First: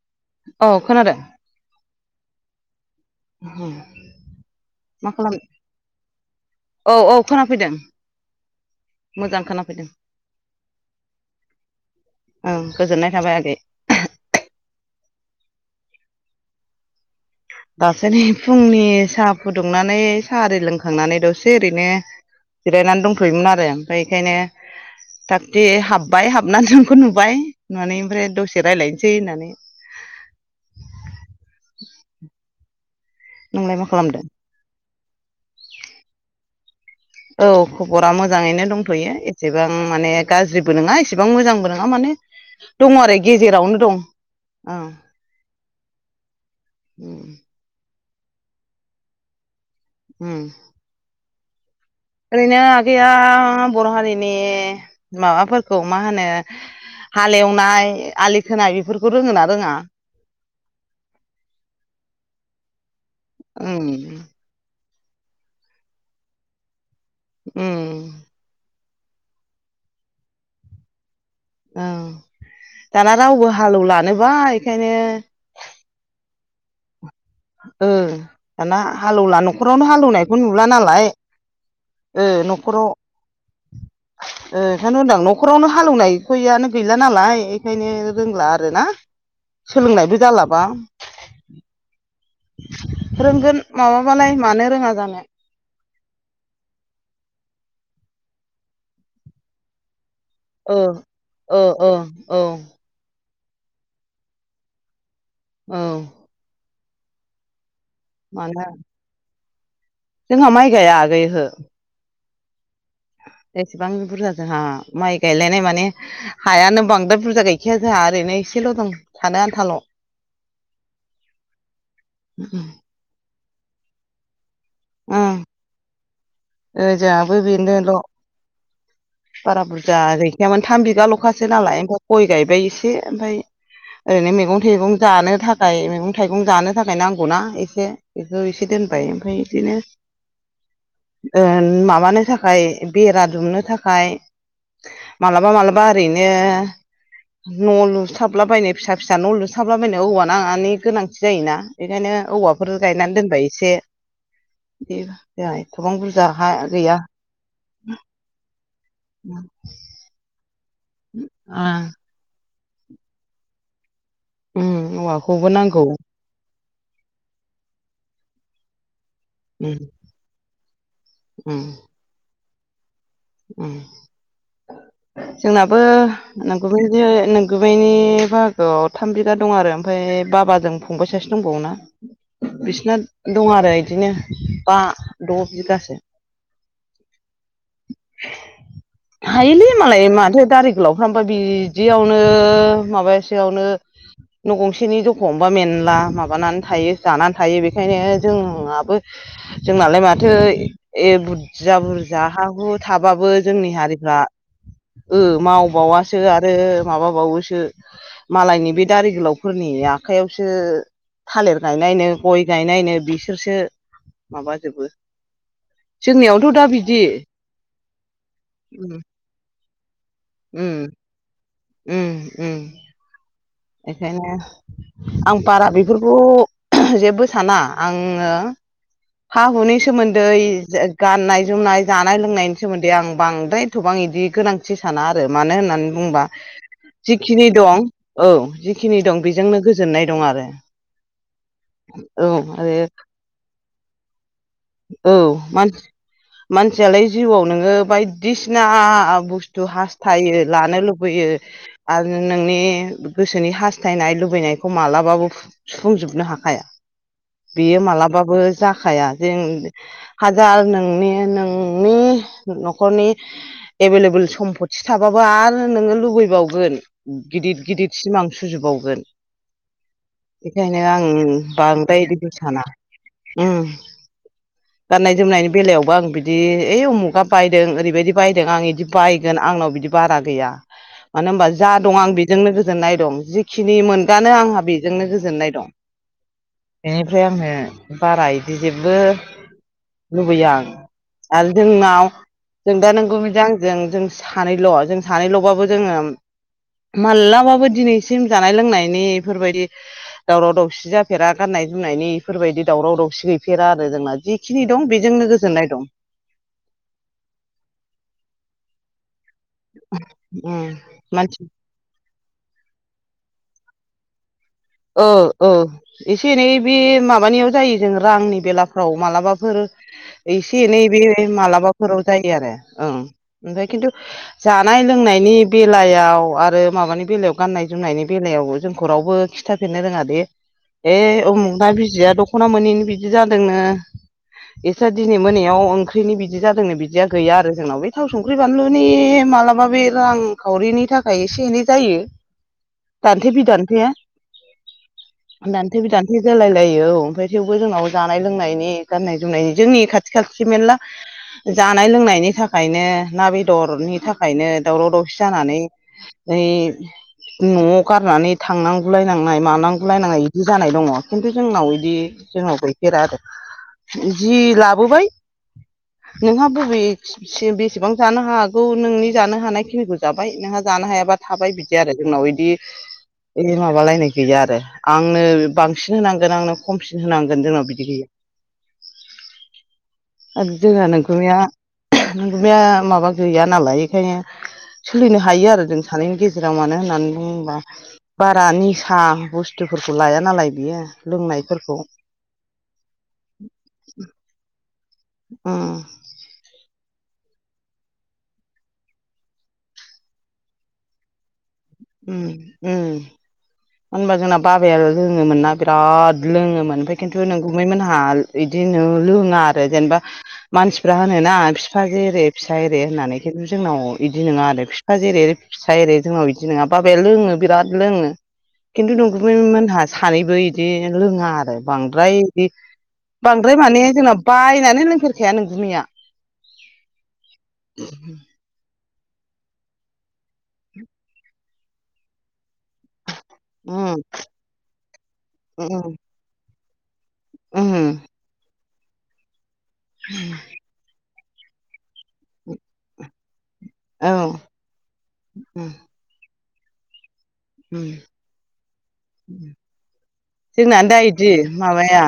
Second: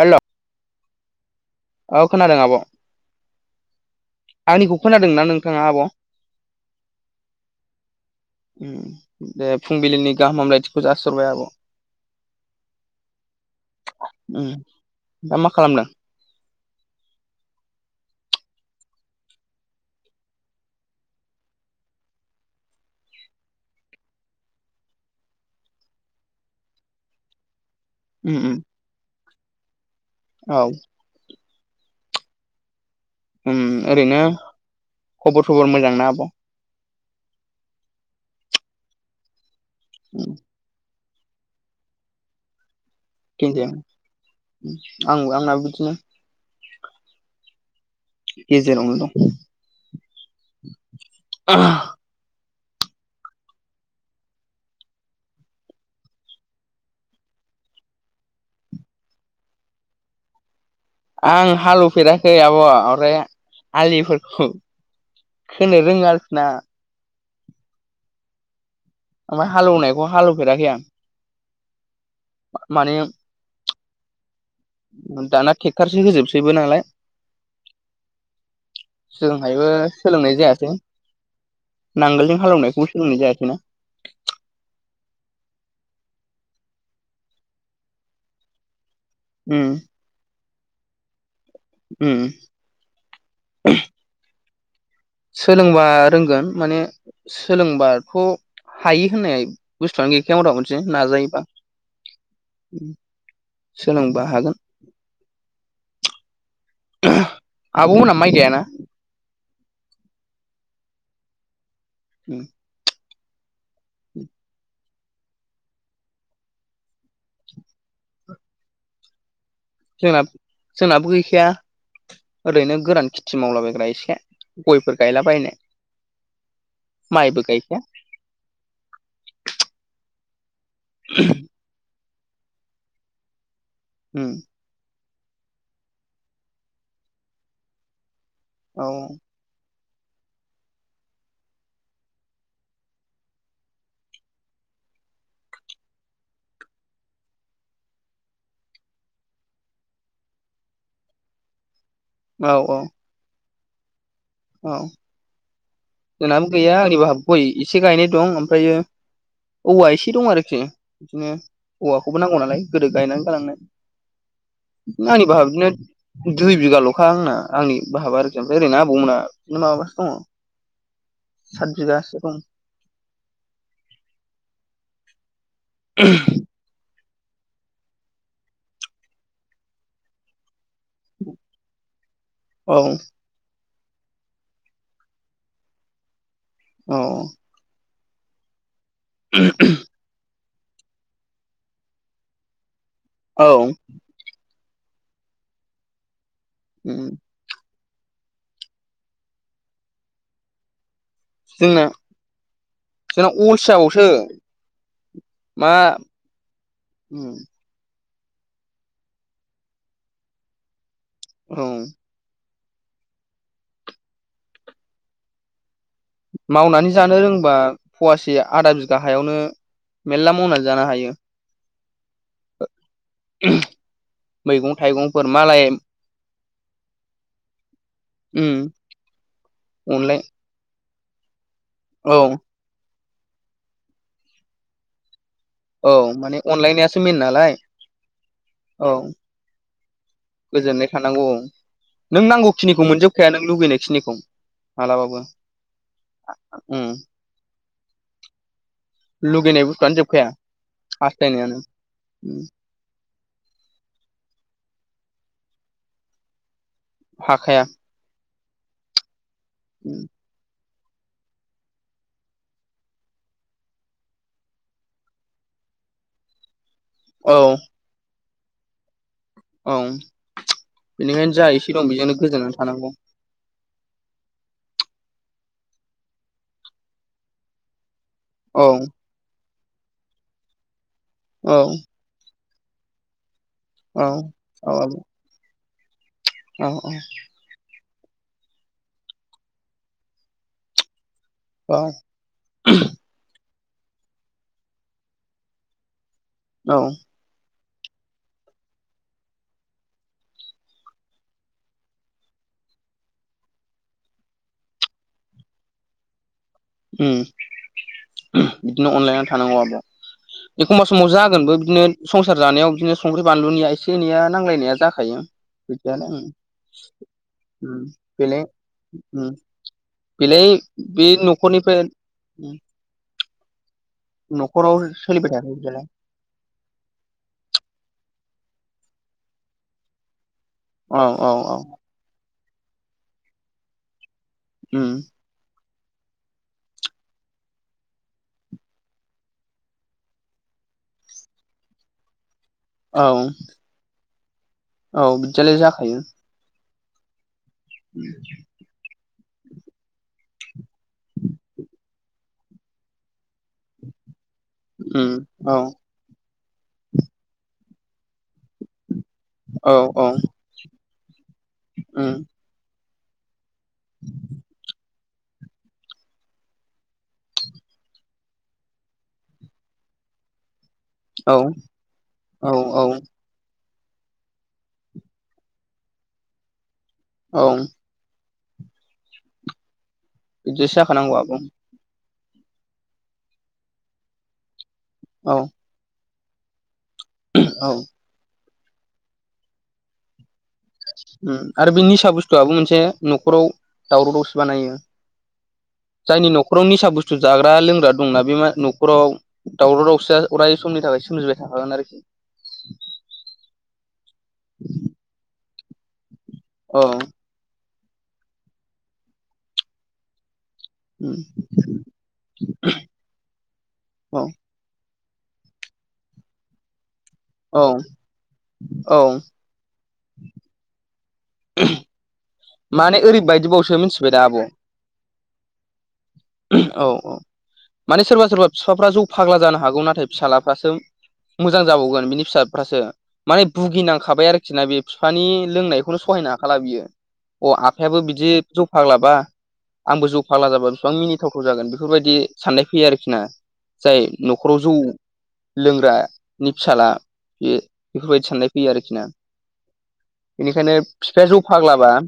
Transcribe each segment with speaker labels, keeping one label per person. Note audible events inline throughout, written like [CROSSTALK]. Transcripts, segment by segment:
Speaker 1: हेल'।
Speaker 2: औ खोनादों।
Speaker 1: औ खोनादों आब' आंनिखौ
Speaker 2: मा
Speaker 1: खोनादोंना
Speaker 2: खालाम
Speaker 1: नोंथाङा आब'।
Speaker 2: औ औ खोनाफैदों। मोजां
Speaker 1: दे
Speaker 2: खोनाफैदों
Speaker 1: फुंबिलिनि गाहाम हामलायथिखौ जासरबाय आब'।
Speaker 2: ओं गोजोननाय थाबाय आगै।
Speaker 1: उम दा मा खालामदों?
Speaker 2: दासो फुंनि साहा फुदुंनानै साहा लोंखांनानै दसे ओरैनो जिरायनानै दंथ'योमोन आरो ओमफ्राय बेखायनो थाख हाबबाय हाबनानै जोंखौ नुबाय नुनानै ओमफ्राय
Speaker 1: उम उम
Speaker 2: दसे रायजलायनोसै होननानै
Speaker 1: औ।
Speaker 2: औ।
Speaker 1: उम ओरैनो खबर थबर मोजांना आब'?
Speaker 2: औ खबरा मोजाङैनो दंथ'यो एसेबां माने गाज्रि नङा इसेबां मोजांबो नङा माने दङ आरो। गेजेरावनो दं औ
Speaker 1: आं आंनो बिदिनो।
Speaker 2: उम
Speaker 1: गेजेरावनो दं।
Speaker 2: उम।
Speaker 1: [UNINTELLIGIBLE]
Speaker 2: ओरैनो आगैया बर' हारिनि माबाफोरखौ मा होनो? हालेवनाय आलि खोनाय बेफोरखौ रोङोन ना रोङा?
Speaker 1: आं हालेवफेराखै आब' ओरै
Speaker 2: उम
Speaker 1: आलिफोरखौ [INAUDIBLE]
Speaker 2: उम।
Speaker 1: ओमफ्राय हालवनायखौ हालेफेराखै आं।
Speaker 2: औ
Speaker 1: माने
Speaker 2: दाना रावबो हालेवलानोबाय
Speaker 1: दाना ट्रेक्टरसो होजोबसैबो नालाय।
Speaker 2: ओ दाना हालेवला
Speaker 1: जोंहायबो
Speaker 2: न'खरावनो
Speaker 1: सोलोंनाय
Speaker 2: हालेवनायखौ
Speaker 1: जायासै
Speaker 2: नुला नालाय ओ
Speaker 1: नांगोलजों
Speaker 2: न'खराव
Speaker 1: हालेवनायखौबो सोलोंनाय जायासै ना।
Speaker 2: ओंखायनो होनदां न'खरावनो हालेवनायखौयानो गैला नालाय बेखायनो रोंला आरो ना।
Speaker 1: उम
Speaker 2: सोलोंनायबो जालाबा।
Speaker 1: उम।
Speaker 2: रोंगोन माबाबालाय मानो रोङा जानो।
Speaker 1: सोलोंबा रोंगोन माने सोलोंबाथ' हायो होननाय बुस्थुआनो गैखाया हदा
Speaker 2: ओ
Speaker 1: मोनसे नाजायोबा,
Speaker 2: ओ ओ औ
Speaker 1: सोलोंबा हागोन।
Speaker 2: औ।
Speaker 1: आबना
Speaker 2: [INAUDIBLE] जोंहा माइ गाया आगै ओहो।
Speaker 1: [INAUDIBLE]
Speaker 2: एसेबां बे बुरजा जाहा माइ गायलायनाय माने हायानो बांद्राय बुरजा गायखाया जोंहा ओरैनो एसेल' दं थानो आन्थाल'।
Speaker 1: जों जोंनाबो गैखाया ओरैनो गोरान खेथि मावलाबायग्रा एसे। गयफोर
Speaker 2: ओं
Speaker 1: गायलाबायनाय
Speaker 2: ओजाहाबो
Speaker 1: माइबो गायखाया।
Speaker 2: बेनोल' बारा बुरजा गैखायामोन थाम बिगाल'खासै नालाय ओमफ्राय गय गायबाय एसे ओमफ्राय ओरैनो मैगं थैगं जानो थाखाय मैगं थाइगं जानो थाखाय नांगौना एसे बेखौ एसे
Speaker 1: औ
Speaker 2: दोनबाय ओमफ्राय बिदिनो ओ माबानो थाखाय बेरा दुमनो थाखाय मालाबा मालाबा ओरैनो न' लुसथाबलाबायनो फिसा फिसा न' लुसाबला बायनो औवा नाङानि गोनांथि जायोना बेखायनो
Speaker 1: औ
Speaker 2: औवाफोर
Speaker 1: औ
Speaker 2: गायनानै दोनबाय एसे
Speaker 1: औ
Speaker 2: बिदि ज ए गोबां बुरजा
Speaker 1: जोंनाबो ओरै
Speaker 2: गैया
Speaker 1: बाहा गय एसे गायनाय दं ओमफ्रायो औवा एसे दं आरोखि बिदिनो औवा बो नांगौ नालाय गोदो गायनानै गालांनाय
Speaker 2: उम
Speaker 1: आंनि भाहा
Speaker 2: औवाखौबो
Speaker 1: बिदिनो
Speaker 2: नांगौ
Speaker 1: दुइ बिगाल'खा आंना आंनि बाहाबा आरोखि फ्राय ओरैनो आबौमोना बिदिनो
Speaker 2: उम
Speaker 1: माबासो दङ
Speaker 2: उम
Speaker 1: सात बिगासो खम
Speaker 2: जोंनाबो नोंगै नोंगैनि बाहागोआव थाम बिगा दं आरो ओमफ्राय बाबाजों फंबाय सासे दंबावा
Speaker 1: औ
Speaker 2: बिसना दं आरो बिदिनो बा द' बिगासो।
Speaker 1: औ
Speaker 2: हायोलै मालाय माथ दारिख गोलावफ्रामा बिदियावनो
Speaker 1: औ
Speaker 2: माबासेयावनो न' गंसेनि जख हबा मेनला माबानानै थायो
Speaker 1: उम
Speaker 2: जानानै थायो बेखायनो जोंहाबो जोंनालाय माथो ए बुरजा
Speaker 1: जोंना
Speaker 2: बुरजा हा हु थाबाबो
Speaker 1: जोंना
Speaker 2: जोंनि
Speaker 1: अलसियाबावसो
Speaker 2: हारिफ्रा
Speaker 1: मा
Speaker 2: मावबावासो आरो
Speaker 1: उम
Speaker 2: माबाबावोसो मालायनि बे दारि गोलावफोरनि आखाइयावसो
Speaker 1: औ
Speaker 2: थालिर गायनायनो गय गायनायनो बिसोरसो माबाजोबो जोंनियावथ' दा बिदि
Speaker 1: होनबा फवासे आदा
Speaker 2: उम
Speaker 1: बिगा हायावनो मेरला मावनानै
Speaker 2: उम
Speaker 1: जानो हायो
Speaker 2: बेखायनो
Speaker 1: मैगं थाइगंफोर
Speaker 2: आं
Speaker 1: मालाय
Speaker 2: बारा बेफोरखौ बेखौ जेबो साना आङो
Speaker 1: उम
Speaker 2: हा हुनि
Speaker 1: अनलाय
Speaker 2: सोमोन्दै गाननाय जोमनाय
Speaker 1: औ
Speaker 2: जानाय लोंनायनि सोमोन्दै आं बांद्रायथ'बां बिदि गोनांथि थि साना आरो मानो होननानै
Speaker 1: औ
Speaker 2: बुंबा
Speaker 1: माने अनलायनायासो मेन
Speaker 2: जिखिनि
Speaker 1: नालाय
Speaker 2: दं औ
Speaker 1: औ
Speaker 2: जिखिनि दं बेजोंनो गोजोननाय दं आरो
Speaker 1: गोजोननाय थानांगौ नों
Speaker 2: औ आरो
Speaker 1: नांगौखिनिखौ मोनजोबखाया नों लुुबैनायखिनिखौ
Speaker 2: औ
Speaker 1: उम
Speaker 2: मानसियालाय जिउआव नोङो बायदिसिना
Speaker 1: लुगैनाय
Speaker 2: बुस्थु
Speaker 1: बुस्थुआनो जोबखाया
Speaker 2: हास्थायो लानो लुबैयो
Speaker 1: हास्थायनायानो
Speaker 2: आरो
Speaker 1: उम
Speaker 2: नोंनि गोसोनि हास्थायनाय लुबैनायखौ मालाबाबो सुफुंजोबनो हाखाया
Speaker 1: हाखाया
Speaker 2: बियो मालाबाबो जाखाया जों
Speaker 1: उम
Speaker 2: हाजार नोंनि नोंनि न'खरनि एभेलेबोल सम्फथि थाबाबो आरो नोङो लुबैबावगोन
Speaker 1: औ
Speaker 2: गिदिर गिदिर सिमां सुजोबावगोन
Speaker 1: औ
Speaker 2: बेखायनो आं
Speaker 1: बेनिखायनो जा एसे दं बेजोंनो
Speaker 2: बांद्रायदिबो
Speaker 1: गोजोननानै
Speaker 2: साना
Speaker 1: थानांगौ
Speaker 2: गाननाय जोमनायनि बेलायावबो आं बिदि ओइ उमुगा बायदों ओरैबायदि बायदों
Speaker 1: औ
Speaker 2: आं बिदि बायगोन आंनाव बिदि बारा गैया मानो होनबा
Speaker 1: औ
Speaker 2: जा दं आं बेजोंनो गोजोननाय दं जिखिनि
Speaker 1: औ
Speaker 2: मोनबानो आंहा
Speaker 1: औ आब'
Speaker 2: बेजोंनो गोजोननाय दं बेनिफ्राय आङो बारा बिदि जेबो लुबैयो आं आरो
Speaker 1: औ
Speaker 2: जोंनाव जों दा नोंगौ बिदि आंजों जों सानैल' जों सानैल'बाबो जोङो
Speaker 1: औ
Speaker 2: माबलाबाबो दिनैसिम जानाय लोंनायनि बेफोरबायदि दावराव दावसि जाफेरा गाननाय जोमनायनि बेफोरबायदि दावराव दावसि गैफेरा आरो जोंना जि बेखिनि दं बेजोंनो गोजोननाय दं
Speaker 1: उम बिदिनो अनलायनानै थानांगौ आब'
Speaker 2: उम
Speaker 1: एखमबा समाव
Speaker 2: मानसि
Speaker 1: जागोनबो बिदिनो संसार जानायाव बिदिनो संख्रि बानलुनिया एसे एनैया नांलायनाया
Speaker 2: ओ
Speaker 1: जाखायो
Speaker 2: ओ
Speaker 1: बिदियानो उम
Speaker 2: एसे एनै बे माबानियाव जायो
Speaker 1: उम
Speaker 2: जों रांनि
Speaker 1: बेलाय
Speaker 2: बेलाफ्राव
Speaker 1: उम
Speaker 2: मालाबाफोर
Speaker 1: बेलाय
Speaker 2: एसे एनै बे
Speaker 1: न'खरनिफ्राय
Speaker 2: मालाबाफोराव जायो आरो ओं ओमफाय खिन्थु
Speaker 1: न'खराव
Speaker 2: जानाय
Speaker 1: सोलिबाय
Speaker 2: लोंनायनि
Speaker 1: थाखो बिदियालाय
Speaker 2: बेलायाव आरो माबानि बेलायाव गाननाय जोमनायनि बेलायावबो जोंखौ रावबो खिथाफेरनो रोङा बे बे
Speaker 1: औ औ औ
Speaker 2: उमुखना बिजिया दख'ना मोनैनि बिदि जादोंनो इसा
Speaker 1: उम
Speaker 2: दिनै मोनायाव ओंख्रि ओंख्रिनि बिदि जादोंनो बिदिया गैया आरो जोंनाव बे थाव संख्रि बानलुनि मालाबा बे रां खावरिनि थाखाय एसे एनै जायो।
Speaker 1: [UNINTELLIGIBLE]
Speaker 2: दान्थे बि दान्थे
Speaker 1: औ बिदियालाय
Speaker 2: दान्थे
Speaker 1: जाखायो
Speaker 2: बिदान्थे जालाय लायो ओमफ्राय थेवबो जोंनाव जानाय लोंनायनि गाननाय जोमनाय जोंनि खाथि खाथि मेलला जानाय लोंनायनि थाखायनो ना बेदरनि थाखायनो दावराव
Speaker 1: उम
Speaker 2: दावसि
Speaker 1: औ
Speaker 2: जानानै नै न'आव गारनानै थांनां गुगुलाय नांनाय
Speaker 1: औ
Speaker 2: मानांगुलाय
Speaker 1: औ
Speaker 2: नांनाय इदि जानाय दङ खिन्थु जोंनाव बिदि
Speaker 1: उम
Speaker 2: जोंनाव गैफेरा आरो जि लाबोबाय नोंहा बबे से-बेसेबां जानो हागौ नोंनि जानो हानाय खिनिखौ जाबाय नोंहा जानो हायाबा
Speaker 1: औ
Speaker 2: थाबाय बिदि आरो जोंनाव इदि
Speaker 1: औ औ
Speaker 2: माबालायनाय गैया आरो आंनो बांसिन होनांगोन आंनो खमसिन होनांगोन
Speaker 1: औ
Speaker 2: जोंनाव बिदि गैया। आरो
Speaker 1: बिदिसो
Speaker 2: जोंहा
Speaker 1: जाखानांगौ आब'
Speaker 2: नोंगुमैया नोंगुमैया माबा गैया नालाय एखायनो सोलिनो
Speaker 1: औ
Speaker 2: हायो आरो जों सानैनि गेजेराव मानो होननानै बुङोबा
Speaker 1: औ
Speaker 2: बारा निसा बुस्थुफोरखौ लाया नालाय बियो
Speaker 1: आरो
Speaker 2: लोंनायफोरखौ
Speaker 1: बे निसा बुस्थुआबो मोनसे न'खराव दावराव दावसि बानायो।
Speaker 2: उम
Speaker 1: जायनि न'खराव निसा बुस्थु जाग्रा लोंग्रा दंना बे मा न'खराव दावराव दावसिया अराय समनि थाखाय सोमजिबाय थाखागोन आरखि
Speaker 2: उम उम मानो होनबा जोंना बाबायानो लोङोमोनना बिराद लोङोमोन आमफाय खिन्थु नोंगुमैमोनहा इदि नो लोङा आरो जेनेबा मानसिफ्रा होनोना बिफा जेरै फिसा एरे होननानै खिन्थु जोंनाव
Speaker 1: औ
Speaker 2: इदि नङा आरो फि फिफा जेरै फिसा एरै जोंनाव बिदि नङा बाबाया लोङो
Speaker 1: औ
Speaker 2: बिराद लोङो। खिन्थु
Speaker 1: औ
Speaker 2: नोंगुमैमोनहा सानैबो इदि लोङा आरो बांद्राय बिदि
Speaker 1: माने
Speaker 2: बांद्राय
Speaker 1: ओरैबायदिबावसो
Speaker 2: माने
Speaker 1: मिथिबाय
Speaker 2: जोंना
Speaker 1: दा आब'
Speaker 2: बायनानै लोंफेरखाया नोंगुमैया।
Speaker 1: औ औ माने सोरबा सोरबा फिफाफ्रा जौ फाग्ला जानो हागौ नाथाय फिसाज्लाफ्रासो मोजां जाबावगोन बिनि फिसाफ्रासो माने
Speaker 2: उम
Speaker 1: भुगिनांखाबाय आरोखि ना बे फिफानि
Speaker 2: उम
Speaker 1: लोंनायखौनो सहायनो हाखाला बियो अ आफायाबो
Speaker 2: उम
Speaker 1: बिदि जौ फाग्ला बा आंबो जौ फाग्ला जाबा बिसिबां मिनि थावथाव जागोन बेफोरबायदि साननाय फैयो आरोखि ना। जाय
Speaker 2: औ
Speaker 1: न'खराव जौ
Speaker 2: उम
Speaker 1: लोंग्रानि फिसाला बे
Speaker 2: उम
Speaker 1: बेफोरबायदि साननाय फैयो आरखि ना बेनिखायनो
Speaker 2: जोंना दा
Speaker 1: फिफाया
Speaker 2: इदि
Speaker 1: जौ फाग्लाबा
Speaker 2: माबाया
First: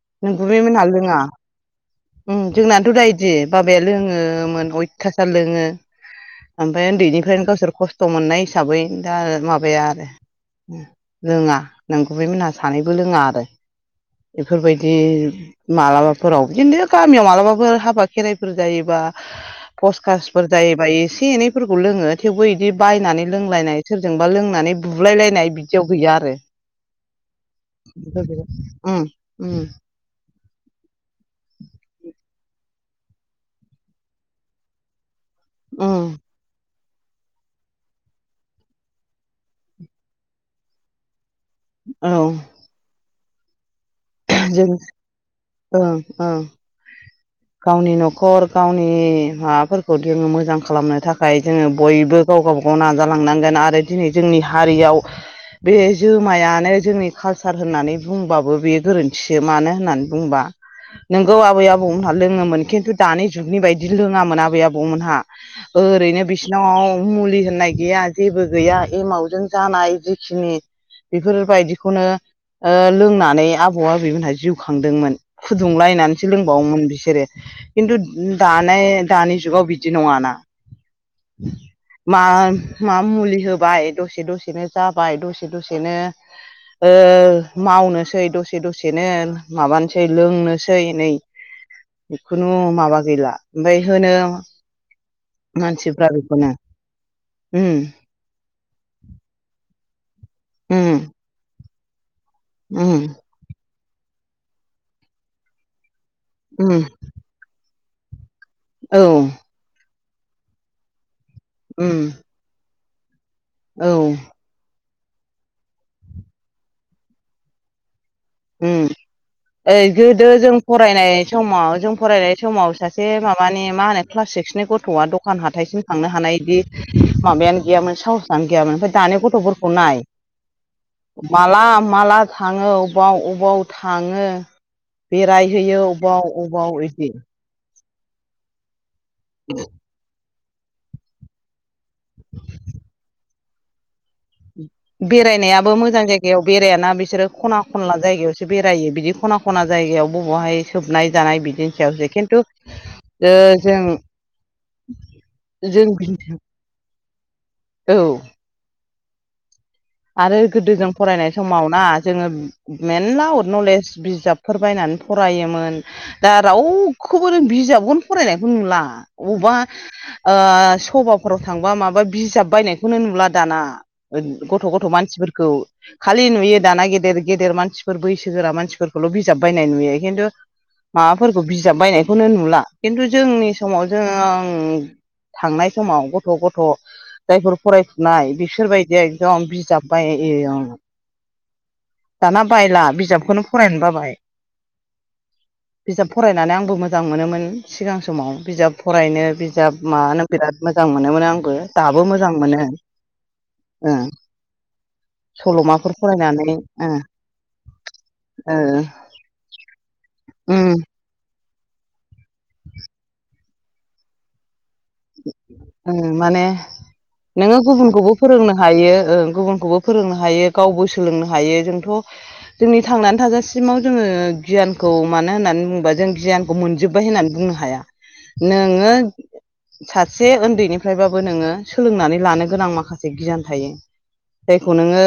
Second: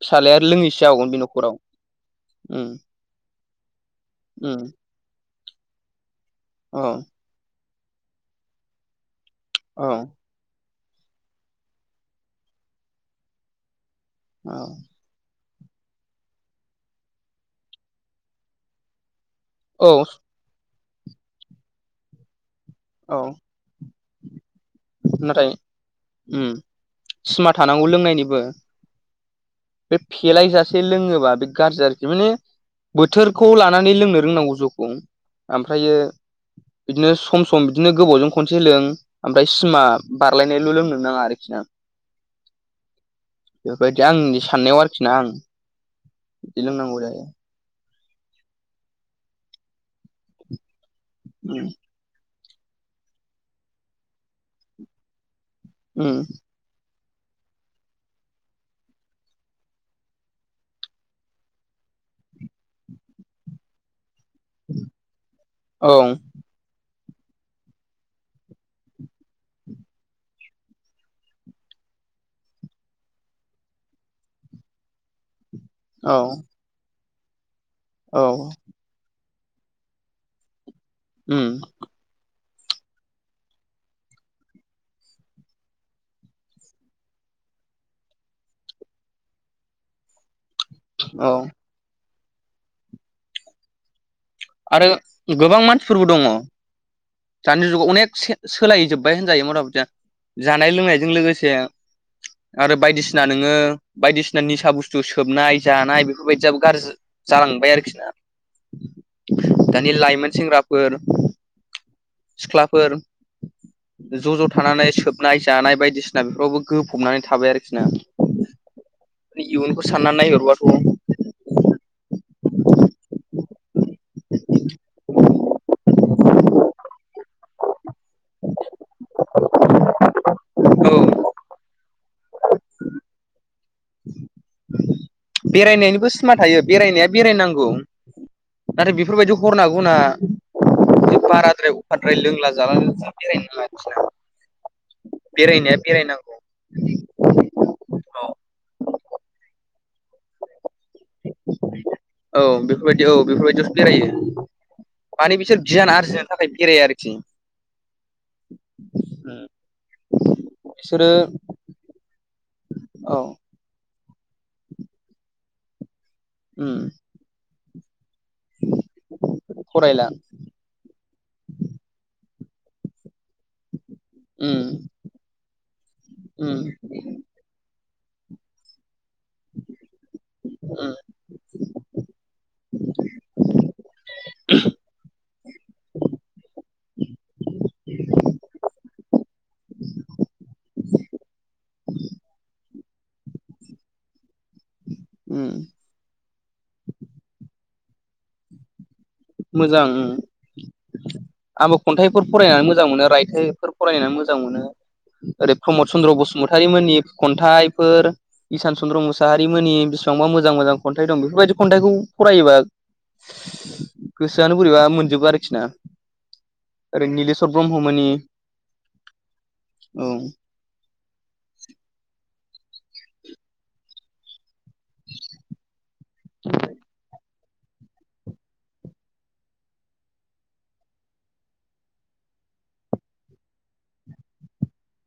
Speaker 1: फिसालाया आरो लोंङिसो
Speaker 2: नोंगुमैमोनहा
Speaker 1: जाबावगोन
Speaker 2: लोङा
Speaker 1: बे न'खराव
Speaker 2: उम जोंनाथ' दा इदि बाबाया लोङोमोन
Speaker 1: उम
Speaker 2: अयथसार लोङो
Speaker 1: औ
Speaker 2: आमफाय उन्दैनिफ्रायनो गावसोर खस्थ' मोननाय हिसाबै दा
Speaker 1: औ
Speaker 2: माबाया आरो लोङा नोंगुमोनहा सानैबो लोंआ आरो बेफोरबायदि मालाबाफोराव बिदिनो गामियाव मालाबाफोर हाबा खेराइफोर जायोबा
Speaker 1: औ
Speaker 2: पसकास फोर जायोबा एसे एनैफोरखौ लोङो। थेवबो इदि
Speaker 1: औ
Speaker 2: बायनानै लोंलायनाय सोरजोंबा लोंनानै
Speaker 1: नाथाय
Speaker 2: बुलायलायनाय बिदियाव गैया आरो
Speaker 1: उम सिमा थानांगौ लोंनायनिबो
Speaker 2: बेफोरबायदि उम उम
Speaker 1: बे फेलायजासे लोङोबा बे गाज्रि [UNINTELLIGIBLE] माने बोथोरखौ लानानै लोंनो रोंनांगौ जौखौ आमफ्रायो
Speaker 2: उम
Speaker 1: बिदिनो सम स सम बिदिनो गोबावजों खनसे लों आमफाय सिमा बारलायनायल' लोंनोनो नाङा आरखि ना।
Speaker 2: औ
Speaker 1: बेफोरबायदि आंनि
Speaker 2: जों
Speaker 1: साननायाव आरोखि ना ओं
Speaker 2: ओं ओं
Speaker 1: बिदि लोंनांगौ जायो।
Speaker 2: गावनि नखर गावनि माबाफोरखौ जोङो मोजां खालामनो थाखाय जोङो बयबो गाव गावबा गाव नाजालांनांगोन आरो दिनै जोंनि हारियाव बे
Speaker 1: उम
Speaker 2: जोमायानो जोंनि कालसार होननानै बुंबाबो बे गोरोन्थिसो मानो होननानै बुंबा नोंगौ आबै आबौमोनहा लोङोमोन खिन्थु दानि जुगनि बायदि लोङामोन आ बै आबै मोनहा
Speaker 1: उम
Speaker 2: ओरैनो बिस नाव मुलि होननाय गैया जेबो गैया एमावजों जानाय जिखिनि बेफोरबायदिखौनो ओ लोंनानै आ आबौ आबैमोनहा जिउ खांदोंमोन
Speaker 1: औ
Speaker 2: फुदुंलायनानैसो लोंबावोमोन बिसोरो। खिन्थु
Speaker 1: औ
Speaker 2: दानाय दानि जुगाव बिदि नङाना
Speaker 1: उम
Speaker 2: मा मा मुलि होबाय दसे दसेनो जाबाय दसे दसेनो ओ मावनोसै दसे दसे दसेनो माबानोसै लोंनोसै नै
Speaker 1: औ
Speaker 2: बे खुनु माबा गैला ओमफ्राय होनो
Speaker 1: आरो गोबां मानसिफोरबो
Speaker 2: मानसिफ्रा
Speaker 1: दङ
Speaker 2: बेखौनो
Speaker 1: दानि
Speaker 2: उम
Speaker 1: जुगाव अनेख से सोलायजोब्बाय होनजायो मथा मथिया जानाय
Speaker 2: उम
Speaker 1: लोंनायजों लोगोसे आरो
Speaker 2: उम
Speaker 1: बायदिसिना नोङो बायदिसिना निसा बुस्थु सोबनाय जानाय बेफोरबायदियाबो
Speaker 2: उम
Speaker 1: गाज्रि जालांबाय आरोखिना
Speaker 2: औ
Speaker 1: दानि लाइमोन सेंग्राफोर
Speaker 2: उम
Speaker 1: सिख्लाफोर
Speaker 2: औ
Speaker 1: ज' ज' थानानै सोब नाय जानाय बायदिसिना बेफोरावबो गोफबनानै थाबाय आरोखिना
Speaker 2: उम ओइ गोदो जों
Speaker 1: नायहरबाथ'
Speaker 2: फरायनाय समाव जों फरायनाय समाव सासे माबानि मा होनो क्लास सिक्सनि गथ'आ दखान हाथायसिम थांनो हानाय बिदि माबायानो गैयामोन साहसानो गैयामोन दानि गथ'फोरखौ नाय
Speaker 1: औ
Speaker 2: माला माला थाङो अबाव अबाव थाङो बेरायहैयो
Speaker 1: बेरायनायनिबो
Speaker 2: अबाव
Speaker 1: सिमा थायो
Speaker 2: अबाव
Speaker 1: बेरायनाया
Speaker 2: इदि
Speaker 1: बेरायनांगौ नाथाय बेफोरबायदि हरना हागौना [UNINTELLIGIBLE] बे बाराद्राय अफारद्राय लोंला जाला जों बेरायनो नाङा आरोखिना
Speaker 2: बेरायनायाबो मोजां जायगायाव बेरायाना बिसोरो खना खनला
Speaker 1: औ
Speaker 2: जायगायावसो बेरायो बिदि खना खना जायगायाव बबहाय सोबनाय जानाय बि दिनिसायावसो
Speaker 1: औ
Speaker 2: खिन्थु
Speaker 1: बेफोरबायदि औ
Speaker 2: ओ
Speaker 1: बेफोरबायदियावसो
Speaker 2: जों
Speaker 1: बेरायो माने बिसोर
Speaker 2: जों
Speaker 1: गियान आरजिनो थाखाय बेराय आरोखि
Speaker 2: औ
Speaker 1: उम
Speaker 2: आरो गोदोजों फरायनाय समाव ना जोङो
Speaker 1: औ
Speaker 2: मेरला आवोद नलेज बिजाबफोर बायनानै फरायोमोन दा
Speaker 1: उम
Speaker 2: रावखौबो जों बिजाबखौनो फरायनायखौ नुला ओ अबावबा
Speaker 1: फरायला
Speaker 2: ओ सभाफोराव थांबा माबा बिजाब बायनाय खौनो नुला दाना
Speaker 1: उम
Speaker 2: गथ' [UNINTELLIGIBLE] गथ' गथ' मानसिफोरखौ खालि
Speaker 1: उम
Speaker 2: नुयो दाना गेदेर गेदेर मानसिफोर बैसोगोरा मानसिफोर खौल' बिजाब बायनाय नुयो खिन्थु
Speaker 1: उम
Speaker 2: माबाफोरखौ बिजाब बायनायखौनो नुला खिन्थु जोंनि समाव जों थांनाय समाव गथ' गथ' जायफोर फरायफुनाय बिसोर बायदिया दम बिजाब बायं दाना बायला बिजाबखौनो फरायनो बाबाय
Speaker 1: उम
Speaker 2: बिजाब फरायनानै आंबो मोजां मोनोमोन सिगां समाव बिजाब फरायनो बिजाब
Speaker 1: मोजां उम
Speaker 2: माबानो बिराद मोजां मोनोमोनो आंबो दाबो बिराद मोजां मोनो। ओ
Speaker 1: फरायना मोजां मोनो ओरै प्रमद
Speaker 2: सल'माफोर
Speaker 1: चन्द्र
Speaker 2: फरायनानै
Speaker 1: बसुमतारि
Speaker 2: ओ
Speaker 1: मोननि खन्थाइफोर
Speaker 2: ओ
Speaker 1: ईसान चन्द्र मुसाहारि मोननि बिसेबां
Speaker 2: उम
Speaker 1: मोजां-मोजां खन थाय दं बिफोरबादि खन्थायखौ फरायोबा गोसोआनो बोरैबा मोन-
Speaker 2: उ माने
Speaker 1: निलेशवर
Speaker 2: नोङो
Speaker 1: ब्रह्ममोननि
Speaker 2: गुबुनखौबो फोरोंनो हायो ओ गुबुनखौबो
Speaker 1: औ
Speaker 2: फोरोंनो हायो। गावबो सोलोंनो हायो जोंथ' जोंनि थांनानै थाजासिमाव जोङो गियानखौ मानो होननानै बुंबा जों गियान खौ मोनजोबबाय होननानै बुंनो हाया नोङो सासे उन्दैनिफ्रायबाबो नोङो सोलोंनानै लानो गोनां माखासे गियान थायो। जायखौ नोङो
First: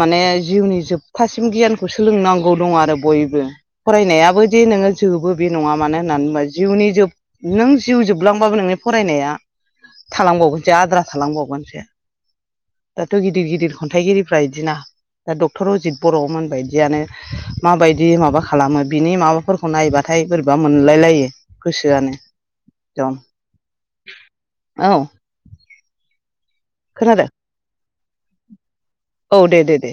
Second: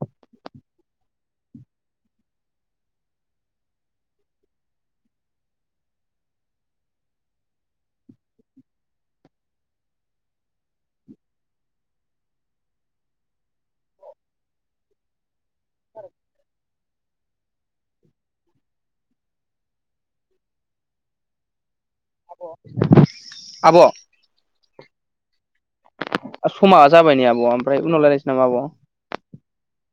Speaker 2: माने जिउनि जोबथासिम गियानखौ सोलोंनांगौ दङो आरो बयबो फरायनायाबो जे नोङो जोबो बे नङा मानो होननानै बुोबा जिउनि जोब नों जिउ जोब- लांबाबो नोंनि फरायनाया थालांबावगोनसो आद्रा थालांबावगोनसो। दाथ' गिदिर-गिदिर खन्थाइगिरिफ्रा इदिना दा डक्टर अजित बर'आव मोनबायदियानो माबायदि माबा खालामो बिनि माबाफोरखौ नायबाथाय बोरैबा मोनलायलायो। गोसोआनो
Speaker 1: औ [INAUDIBLE]
Speaker 2: दं औ
Speaker 1: समा जाबायनि
Speaker 2: खोनादों
Speaker 1: आब' ओमफ्राय उनाव लारायनोसै नामा आब'?
Speaker 2: औ दे दे दे